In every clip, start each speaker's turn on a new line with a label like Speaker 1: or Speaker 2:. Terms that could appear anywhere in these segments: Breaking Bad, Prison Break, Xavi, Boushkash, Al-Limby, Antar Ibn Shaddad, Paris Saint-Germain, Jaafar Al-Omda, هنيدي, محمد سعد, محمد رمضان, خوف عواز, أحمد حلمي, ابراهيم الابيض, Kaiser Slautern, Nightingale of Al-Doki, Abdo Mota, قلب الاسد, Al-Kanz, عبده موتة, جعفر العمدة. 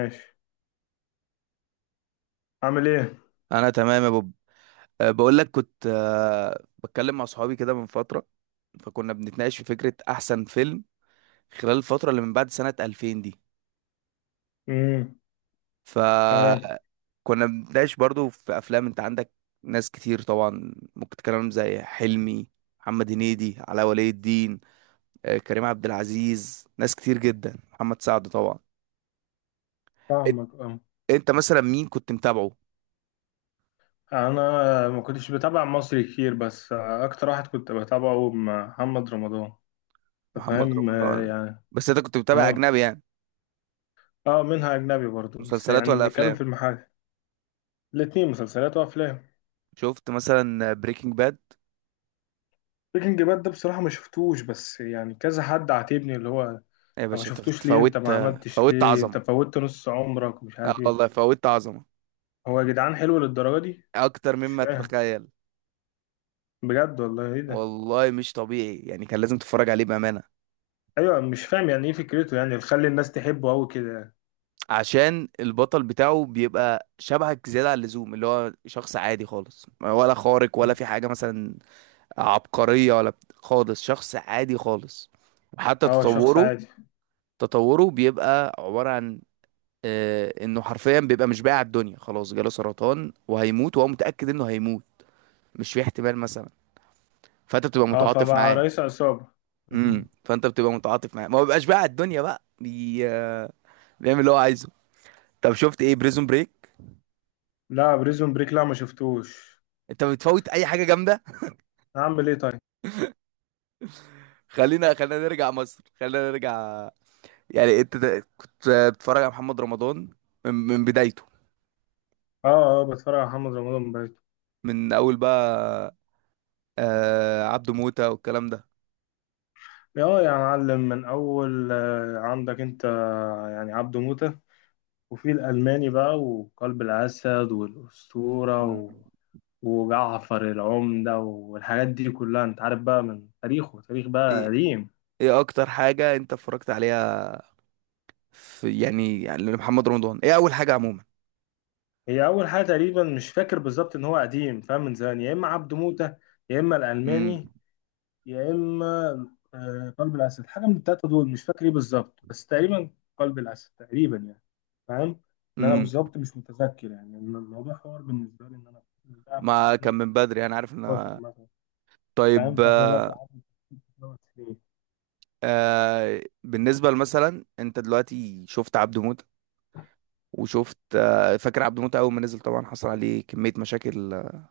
Speaker 1: ماشي. عامل ايه؟
Speaker 2: انا تمام يا بوب. بقول لك كنت، بتكلم مع صحابي كده من فتره، فكنا بنتناقش في فكره احسن فيلم خلال الفتره اللي من بعد سنه 2000 دي.
Speaker 1: امم. تمام.
Speaker 2: فكنا بنتناقش برضو في افلام. انت عندك ناس كتير طبعا ممكن تتكلم زي حلمي، محمد هنيدي، علاء ولي الدين، كريم عبد العزيز، ناس كتير جدا، محمد سعد طبعا. إت-
Speaker 1: فاهمك اه.
Speaker 2: انت مثلا مين كنت متابعه؟
Speaker 1: انا ما كنتش بتابع مصري كتير، بس اكتر واحد كنت بتابعه محمد رمضان. أنت
Speaker 2: محمد
Speaker 1: فاهم،
Speaker 2: رمضان؟
Speaker 1: يعني.
Speaker 2: بس انت كنت متابع
Speaker 1: اه.
Speaker 2: اجنبي يعني؟
Speaker 1: اه، منها اجنبي برضو، بس
Speaker 2: مسلسلات
Speaker 1: يعني
Speaker 2: ولا
Speaker 1: بنتكلم
Speaker 2: افلام؟
Speaker 1: في المحل. الاتنين، مسلسلات وافلام.
Speaker 2: شفت مثلا بريكنج باد؟
Speaker 1: بريكنج باد ده بصراحة ما شفتوش، بس يعني كذا حد عاتبني اللي هو: انت
Speaker 2: يا
Speaker 1: ما
Speaker 2: باشا انت
Speaker 1: شفتوش ليه، انت
Speaker 2: فوتت.
Speaker 1: ما عملتش
Speaker 2: فوتت
Speaker 1: ليه، انت
Speaker 2: عظمة.
Speaker 1: فوتت نص عمرك ومش
Speaker 2: اه
Speaker 1: عارف ايه.
Speaker 2: والله فوتت عظمة
Speaker 1: هو يا جدعان حلو للدرجة دي؟
Speaker 2: اكتر
Speaker 1: مش
Speaker 2: مما
Speaker 1: فاهم.
Speaker 2: تتخيل.
Speaker 1: بجد والله، ايه ده؟
Speaker 2: والله مش طبيعي يعني، كان لازم تتفرج عليه بأمانة.
Speaker 1: ايوه، مش فاهم يعني ايه فكرته يعني تخلي الناس تحبه قوي كده يعني.
Speaker 2: عشان البطل بتاعه بيبقى شبهك زيادة عن اللزوم، اللي هو شخص عادي خالص، ولا خارق ولا في حاجة مثلا عبقرية، ولا خالص شخص عادي خالص. وحتى
Speaker 1: اه، شخص
Speaker 2: تطوره
Speaker 1: عادي.
Speaker 2: تطوره بيبقى عبارة عن، انه حرفيا بيبقى مش بايع الدنيا، خلاص جاله سرطان وهيموت، وهو متأكد انه هيموت، مش في احتمال مثلا. فانت بتبقى
Speaker 1: اه،
Speaker 2: متعاطف
Speaker 1: فبقى
Speaker 2: معاه.
Speaker 1: رئيس عصابة.
Speaker 2: فانت بتبقى متعاطف معاه، ما بيبقاش بقى على الدنيا بقى بي... بيعمل اللي هو عايزه. طب شفت ايه بريزون بريك؟
Speaker 1: لا، بريزون بريك لا، ما شفتوش.
Speaker 2: انت بتفوت اي حاجه جامده.
Speaker 1: هعمل ايه طيب.
Speaker 2: خلينا نرجع مصر، خلينا نرجع. يعني انت كنت، بتتفرج على محمد رمضان من بدايته؟
Speaker 1: اه اه، بتفرج على محمد رمضان بقيت.
Speaker 2: من اول بقى، عبده موتة والكلام ده؟
Speaker 1: اه يا معلم، من اول، عندك انت، يعني عبده موتة. وفي الالماني بقى، وقلب الاسد، والاسطورة
Speaker 2: مم.
Speaker 1: و... وجعفر العمدة والحاجات دي كلها، انت عارف بقى، من تاريخه، تاريخ بقى
Speaker 2: ايه
Speaker 1: قديم.
Speaker 2: ايه اكتر حاجه انت اتفرجت عليها في، يعني محمد رمضان، ايه اول حاجه عموما؟
Speaker 1: هي اول حاجه تقريبا مش فاكر بالظبط، ان هو قديم فاهم، من زمان، يا اما عبد موته، يا اما
Speaker 2: امم
Speaker 1: الالماني، يا اما قلب الاسد. حاجه من الثلاثه دول مش فاكر ايه بالظبط، بس تقريبا قلب الاسد تقريبا يعني. فاهم. ان انا
Speaker 2: امم
Speaker 1: بالظبط مش متذكر، يعني إن الموضوع حوار بالنسبه لي، ان انا ده من
Speaker 2: ما كان من بدري، انا عارف
Speaker 1: 2014
Speaker 2: ان.
Speaker 1: مثلا. فاهم،
Speaker 2: طيب،
Speaker 1: فاحنا دلوقتي قعدنا 12 سنين.
Speaker 2: بالنسبة مثلا انت دلوقتي شفت عبده موتة. وشفت، فاكر عبده موتة اول ما نزل طبعا، حصل عليه كمية مشاكل،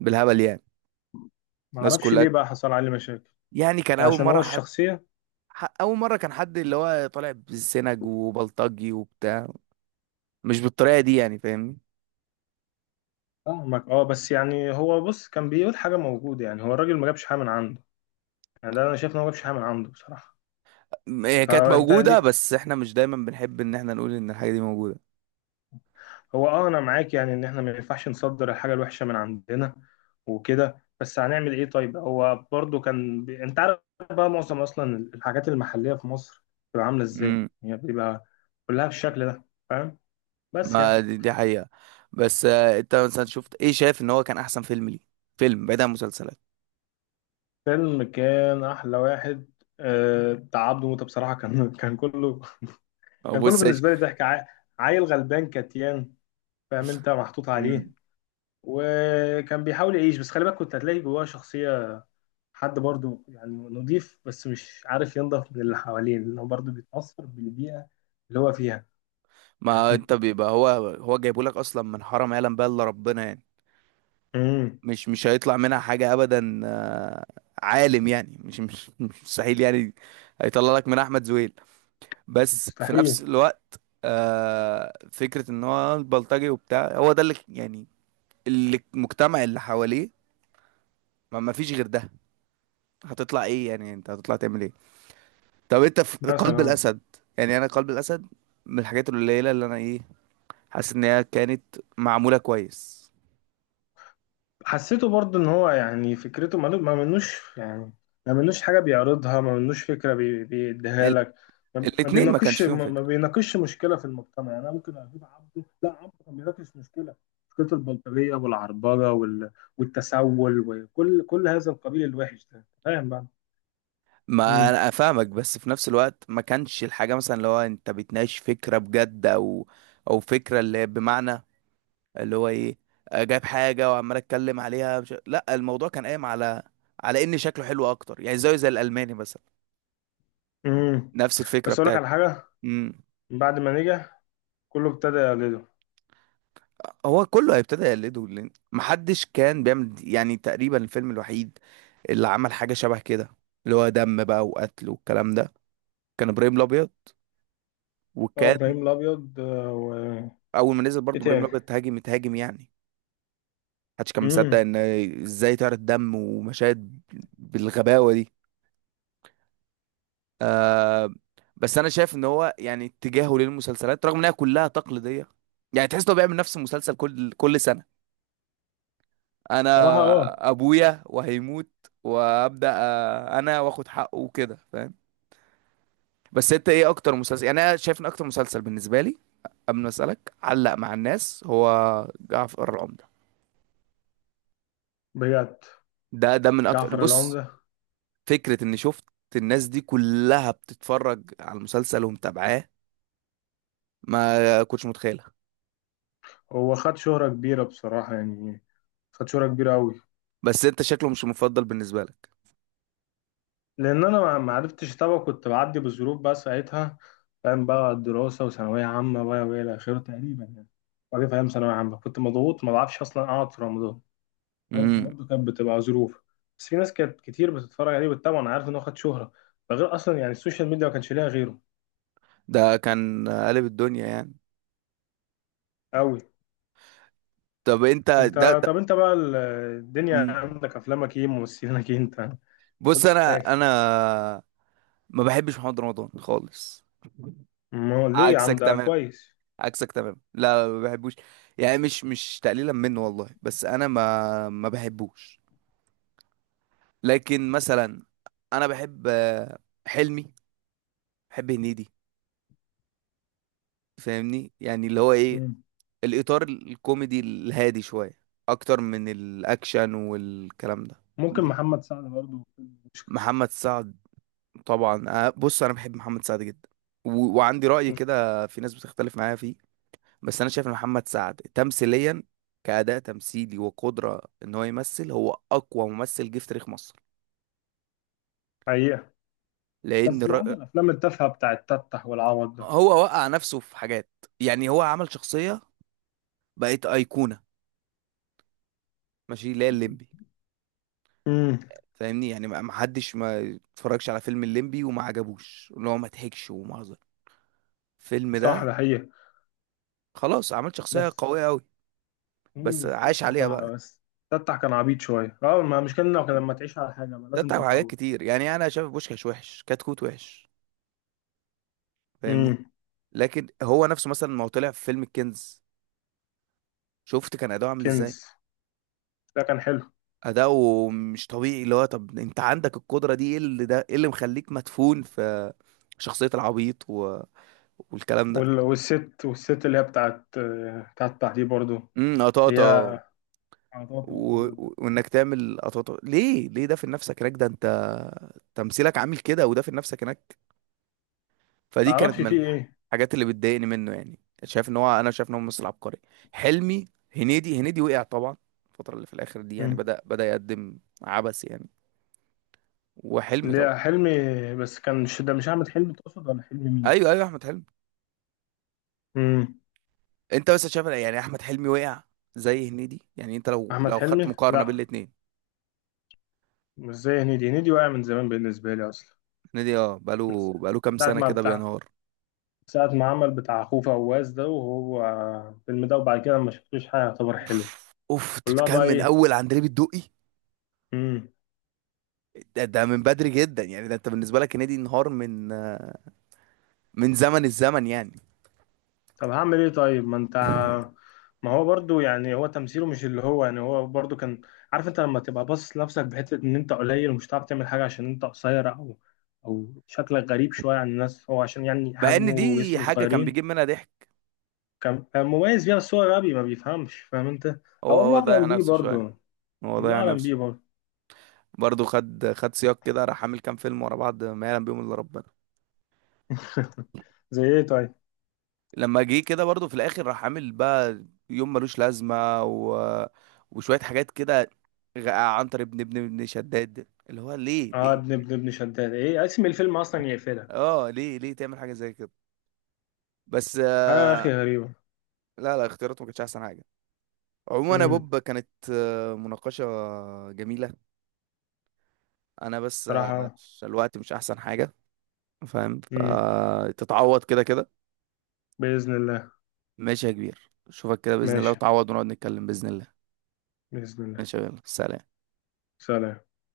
Speaker 2: بالهبل يعني.
Speaker 1: ما
Speaker 2: الناس
Speaker 1: اعرفش
Speaker 2: كلها،
Speaker 1: ليه بقى حصل عليه مشاكل.
Speaker 2: يعني كان اول
Speaker 1: عشان
Speaker 2: مرة
Speaker 1: هو
Speaker 2: حد،
Speaker 1: الشخصيه.
Speaker 2: اول مرة كان حد اللي هو طالع بالسنج وبلطجي وبتاع، مش بالطريقة دي يعني، فاهمني.
Speaker 1: فاهمك اه، بس يعني هو بص كان بيقول حاجه موجوده، يعني هو الراجل ما جابش حاجه من عنده. يعني ده انا شايف ان هو مفيش حاجه من عنده بصراحه.
Speaker 2: هي كانت
Speaker 1: فانت
Speaker 2: موجودة،
Speaker 1: ليك.
Speaker 2: بس احنا مش دايما بنحب ان احنا نقول ان الحاجة دي موجودة.
Speaker 1: هو اه، انا معاك يعني، ان احنا ما ينفعش نصدر الحاجه الوحشه من عندنا وكده، بس هنعمل ايه طيب. هو برضو كان بي... انت عارف بقى، معظم اصلا الحاجات المحليه في مصر بتبقى عامله ازاي،
Speaker 2: امم
Speaker 1: يعني بيبقى كلها بالشكل ده. فاهم. بس
Speaker 2: ما
Speaker 1: يعني
Speaker 2: دي حقيقة. بس انت مثلا شفت ايه شايف ان هو كان احسن فيلم ليه؟ فيلم بعيد عن مسلسلات.
Speaker 1: فيلم كان احلى واحد بتاع عبده موته بصراحه. كان كله،
Speaker 2: ما
Speaker 1: كان كله
Speaker 2: بص يا.
Speaker 1: بالنسبه لي ضحك. عيل غلبان كتيان، فاهم، انت محطوط
Speaker 2: ش-
Speaker 1: عليه. وكان بيحاول يعيش، بس خلي بالك، كنت هتلاقي جواه شخصية حد برضو يعني نضيف، بس مش عارف ينضف من اللي حواليه، لأنه برضو بيتأثر بالبيئة اللي هو فيها.
Speaker 2: ما انت بيبقى هو، هو جايبه لك اصلا من حرم يعلم بقى الا ربنا يعني.
Speaker 1: امم.
Speaker 2: مش هيطلع منها حاجه ابدا، عالم يعني. مش مش مستحيل يعني هيطلع لك من احمد زويل. بس في نفس
Speaker 1: مستحيل.
Speaker 2: الوقت، فكره ان هو البلطجي وبتاع هو ده اللي يعني، اللي المجتمع اللي حواليه ما فيش غير ده، هتطلع ايه يعني، انت هتطلع تعمل ايه؟ طب انت في قلب
Speaker 1: مثلا.
Speaker 2: الاسد، يعني انا قلب الاسد من الحاجات القليله اللي انا ايه، حاسس ان هي كانت معموله كويس.
Speaker 1: حسيته برضه ان هو يعني فكرته ما منوش يعني، ما منوش حاجه بيعرضها، ما منوش فكره بيديها لك. ما ما
Speaker 2: الاتنين ما
Speaker 1: بيناقش
Speaker 2: كانش فيهم
Speaker 1: ما ما
Speaker 2: فكرة.
Speaker 1: بيناقش مشكله في المجتمع، يعني انا ممكن اجيب عبده. لا، عبده كان بيناقش مشكله، مشكله البلطجيه والعربجه وال... والتسول، وكل هذا القبيل الوحش ده، فاهم بقى.
Speaker 2: ما
Speaker 1: امم.
Speaker 2: انا افهمك، بس في نفس الوقت ما كانش الحاجة مثلا اللي هو انت بتناقش فكرة بجد، او فكرة اللي هي بمعنى اللي هو ايه، جايب حاجة وعمال اتكلم عليها مش... لا الموضوع كان قايم على ان شكله حلو اكتر يعني، زيه زي الالماني مثلا،
Speaker 1: امم.
Speaker 2: نفس
Speaker 1: بس
Speaker 2: الفكرة
Speaker 1: اقول لك
Speaker 2: بتاعت.
Speaker 1: على حاجه:
Speaker 2: امم
Speaker 1: من بعد ما نجح، كله ابتدى يقلده.
Speaker 2: هو كله هيبتدى يقلده لأن محدش كان بيعمل. يعني تقريبا الفيلم الوحيد اللي عمل حاجة شبه كده، اللي هو دم بقى وقتل والكلام ده، كان ابراهيم الابيض.
Speaker 1: اه،
Speaker 2: وكان
Speaker 1: ابراهيم الابيض و...
Speaker 2: اول ما نزل
Speaker 1: ايه
Speaker 2: برضه ابراهيم
Speaker 1: تاني؟
Speaker 2: الابيض تهاجم تهاجم يعني، محدش كان مصدق
Speaker 1: امم.
Speaker 2: ان ازاي طار الدم ومشاهد بالغباوه دي. بس انا شايف ان هو يعني اتجاهه للمسلسلات رغم انها كلها تقليديه، يعني تحس انه بيعمل نفس المسلسل كل سنه. انا
Speaker 1: صراحه اه.
Speaker 2: ابويا وهيموت وابدا، انا واخد حقه وكده، فاهم. بس انت ايه اكتر مسلسل؟ يعني انا شايف ان اكتر مسلسل بالنسبه لي قبل ما اسالك علق مع الناس هو جعفر العمدة.
Speaker 1: بجد.
Speaker 2: ده من اكتر،
Speaker 1: جعفر
Speaker 2: بص،
Speaker 1: العمدة.
Speaker 2: فكرة اني شفت الناس دي كلها بتتفرج على المسلسل ومتابعاه، ما كنتش متخيلها.
Speaker 1: هو خد شهرة كبيرة بصراحة يعني، خد شهرة كبيرة أوي.
Speaker 2: بس انت شكله مش المفضل بالنسبة لك.
Speaker 1: لأن أنا ما عرفتش أتابعه، كنت بعدي بظروف بقى ساعتها. فاهم بقى، الدراسة، وثانوية عامة بقى، وإلى آخره تقريبا يعني. وبعدين فاهم، ثانوية عامة كنت مضغوط، ما بعرفش أصلا أقعد في رمضان. فاهم،
Speaker 2: امم
Speaker 1: فبرضه كانت بتبقى ظروف. بس في ناس كانت كتير بتتفرج عليه وبتتابعه، أنا عارف إن هو خد شهرة. ده غير أصلا يعني السوشيال ميديا ما كانش ليها غيره.
Speaker 2: ده كان قالب الدنيا يعني.
Speaker 1: أوي.
Speaker 2: طب انت ده,
Speaker 1: أنت.
Speaker 2: ده
Speaker 1: طب أنت بقى الدنيا
Speaker 2: مم.
Speaker 1: عندك، أفلامك إيه، ممثلينك إيه، أنت ما
Speaker 2: بص
Speaker 1: قلتش
Speaker 2: انا
Speaker 1: حاجة.
Speaker 2: انا ما بحبش محمد رمضان خالص.
Speaker 1: ما هو ليه يا عم،
Speaker 2: عكسك
Speaker 1: ده
Speaker 2: تمام،
Speaker 1: كويس.
Speaker 2: عكسك تمام، لا ما بحبوش. يعني مش تقليلا منه والله، بس انا ما بحبوش. لكن مثلا انا بحب، حلمي، بحب هنيدي، فاهمني، يعني اللي هو ايه، الاطار الكوميدي الهادي شويه اكتر من الاكشن والكلام ده.
Speaker 1: ممكن محمد سعد برضه.
Speaker 2: محمد سعد طبعا. بص انا بحب محمد سعد جدا، و... وعندي رأي كده في ناس بتختلف معايا فيه. بس انا شايف ان محمد سعد تمثيليا، كأداء تمثيلي وقدرة ان هو يمثل، هو اقوى ممثل جه في تاريخ مصر.
Speaker 1: حقيقة.
Speaker 2: لان
Speaker 1: بس ما
Speaker 2: الر...
Speaker 1: عدا الأفلام التافهة بتاعت تفتح والعوض ده.
Speaker 2: هو وقع نفسه في حاجات، يعني هو عمل شخصية بقت أيقونة، ماشي، اللي هي الليمبي.
Speaker 1: امم.
Speaker 2: فاهمني يعني، ما حدش ما اتفرجش على فيلم الليمبي وما عجبوش، اللي هو ما ضحكش ومهزر الفيلم
Speaker 1: صح،
Speaker 2: ده.
Speaker 1: ده حقيقة.
Speaker 2: خلاص، عمل شخصية
Speaker 1: بس.
Speaker 2: قوية أوي،
Speaker 1: امم،
Speaker 2: بس عاش عليها بقى.
Speaker 1: بس تفتح كان عبيط شوية اه، ما مش كان، لما تعيش على حاجة ما
Speaker 2: ده
Speaker 1: لازم
Speaker 2: بتاع حاجات
Speaker 1: تتطور.
Speaker 2: كتير، يعني أنا شايف بوشكاش وحش، كتكوت وحش، فاهمني.
Speaker 1: امم.
Speaker 2: لكن هو نفسه مثلا ما هو طلع في فيلم الكنز، شفت كان أداؤه عامل إزاي؟
Speaker 1: كنز، ده كان حلو.
Speaker 2: أداؤه مش طبيعي، اللي هو طب أنت عندك القدرة دي، إيه اللي، ده إيه اللي مخليك مدفون في شخصية العبيط و... والكلام ده.
Speaker 1: وال... والست اللي هي بتاعت تفتح دي برضه، اللي هي
Speaker 2: قطاطة.
Speaker 1: عطاطا
Speaker 2: و...
Speaker 1: والعبط ده.
Speaker 2: وانك تعمل اطوات، ليه ده في نفسك هناك، ده انت تمثيلك عامل كده، وده في نفسك هناك. فدي كانت
Speaker 1: معرفش
Speaker 2: من
Speaker 1: فيه ايه.
Speaker 2: الحاجات اللي بتضايقني منه، يعني شايف ان هو، انا شايف ان هو ممثل عبقري، حلمي. هنيدي وقع طبعا الفتره اللي في الاخر دي، يعني
Speaker 1: امم.
Speaker 2: بدأ يقدم عبث يعني. وحلمي
Speaker 1: اللي
Speaker 2: طبعا.
Speaker 1: هي حلمي. بس كان، مش ده مش أحمد حلمي تقصد، ولا حلمي مين؟
Speaker 2: ايوه، ايوه، احمد حلمي.
Speaker 1: امم.
Speaker 2: انت بس شايف يعني احمد حلمي وقع زي هنيدي يعني؟ انت لو
Speaker 1: أحمد
Speaker 2: خدت
Speaker 1: حلمي؟
Speaker 2: مقارنه بين
Speaker 1: لأ.
Speaker 2: الاتنين.
Speaker 1: مش زي هنيدي، هنيدي واقع من زمان بالنسبة لي أصلا،
Speaker 2: هنيدي،
Speaker 1: من
Speaker 2: بقاله كام
Speaker 1: ساعة
Speaker 2: سنه
Speaker 1: ما
Speaker 2: كده
Speaker 1: بتاع،
Speaker 2: بينهار.
Speaker 1: ساعة ما عمل بتاع خوف عواز ده، وهو الفيلم ده، وبعد كده ما شفتلوش حاجة يعتبر حلو.
Speaker 2: اوف، اوف، انت
Speaker 1: كلها
Speaker 2: بتتكلم
Speaker 1: بقى
Speaker 2: من
Speaker 1: إيه.
Speaker 2: اول عندليب الدقي؟
Speaker 1: مم.
Speaker 2: ده من بدري جدا يعني، ده انت بالنسبه لك هنيدي انهار من زمن الزمن يعني.
Speaker 1: طب هعمل إيه طيب، ما أنت، ما هو برضو يعني هو تمثيله مش اللي هو يعني، هو برضو كان عارف، أنت لما تبقى باصص لنفسك بحتة إن أنت قليل ومش هتعرف تعمل حاجة، عشان أنت قصير، أو أو شكلك غريب شوية عن الناس، هو عشان يعني
Speaker 2: مع
Speaker 1: حجمه
Speaker 2: ان دي
Speaker 1: وجسمه
Speaker 2: حاجه كان
Speaker 1: صغيرين.
Speaker 2: بيجيب منها ضحك.
Speaker 1: كان مميز بيها، بس هو غبي ما بيفهمش، فاهم أنت.
Speaker 2: هو
Speaker 1: او، الله
Speaker 2: هو ضيع
Speaker 1: اعلم بيه
Speaker 2: نفسه شويه.
Speaker 1: برضه.
Speaker 2: هو
Speaker 1: الله
Speaker 2: ضيع
Speaker 1: اعلم بيه
Speaker 2: نفسه
Speaker 1: برضه.
Speaker 2: برضه. خد سياق كده، راح عامل كام فيلم ورا بعض ما يعلم بيهم الا ربنا.
Speaker 1: زي ايه طيب.
Speaker 2: لما جه كده برضه في الاخر راح عامل بقى يوم ملوش لازمه و... وشويه حاجات كده، عنتر ابن ابن شداد اللي هو، ليه
Speaker 1: اه،
Speaker 2: ليه
Speaker 1: ابن ابن ابن شداد، ايه اسم الفيلم اصلا، يقفلها.
Speaker 2: اه، ليه تعمل حاجه زي كده؟ بس،
Speaker 1: حاجه يا اخي غريبه.
Speaker 2: لا لا، اختياراته ما كانتش احسن حاجه. عموما يا
Speaker 1: امم.
Speaker 2: بوب كانت، مناقشة جميلة. أنا بس،
Speaker 1: صراحه.
Speaker 2: الوقت مش أحسن حاجة، فاهم،
Speaker 1: امم.
Speaker 2: فتتعوض كده كده.
Speaker 1: باذن الله.
Speaker 2: ماشي يا كبير، أشوفك كده بإذن الله،
Speaker 1: ماشي.
Speaker 2: وتعوض ونقعد نتكلم بإذن الله.
Speaker 1: باذن الله.
Speaker 2: ماشي يا بيلا. سلام.
Speaker 1: سلام.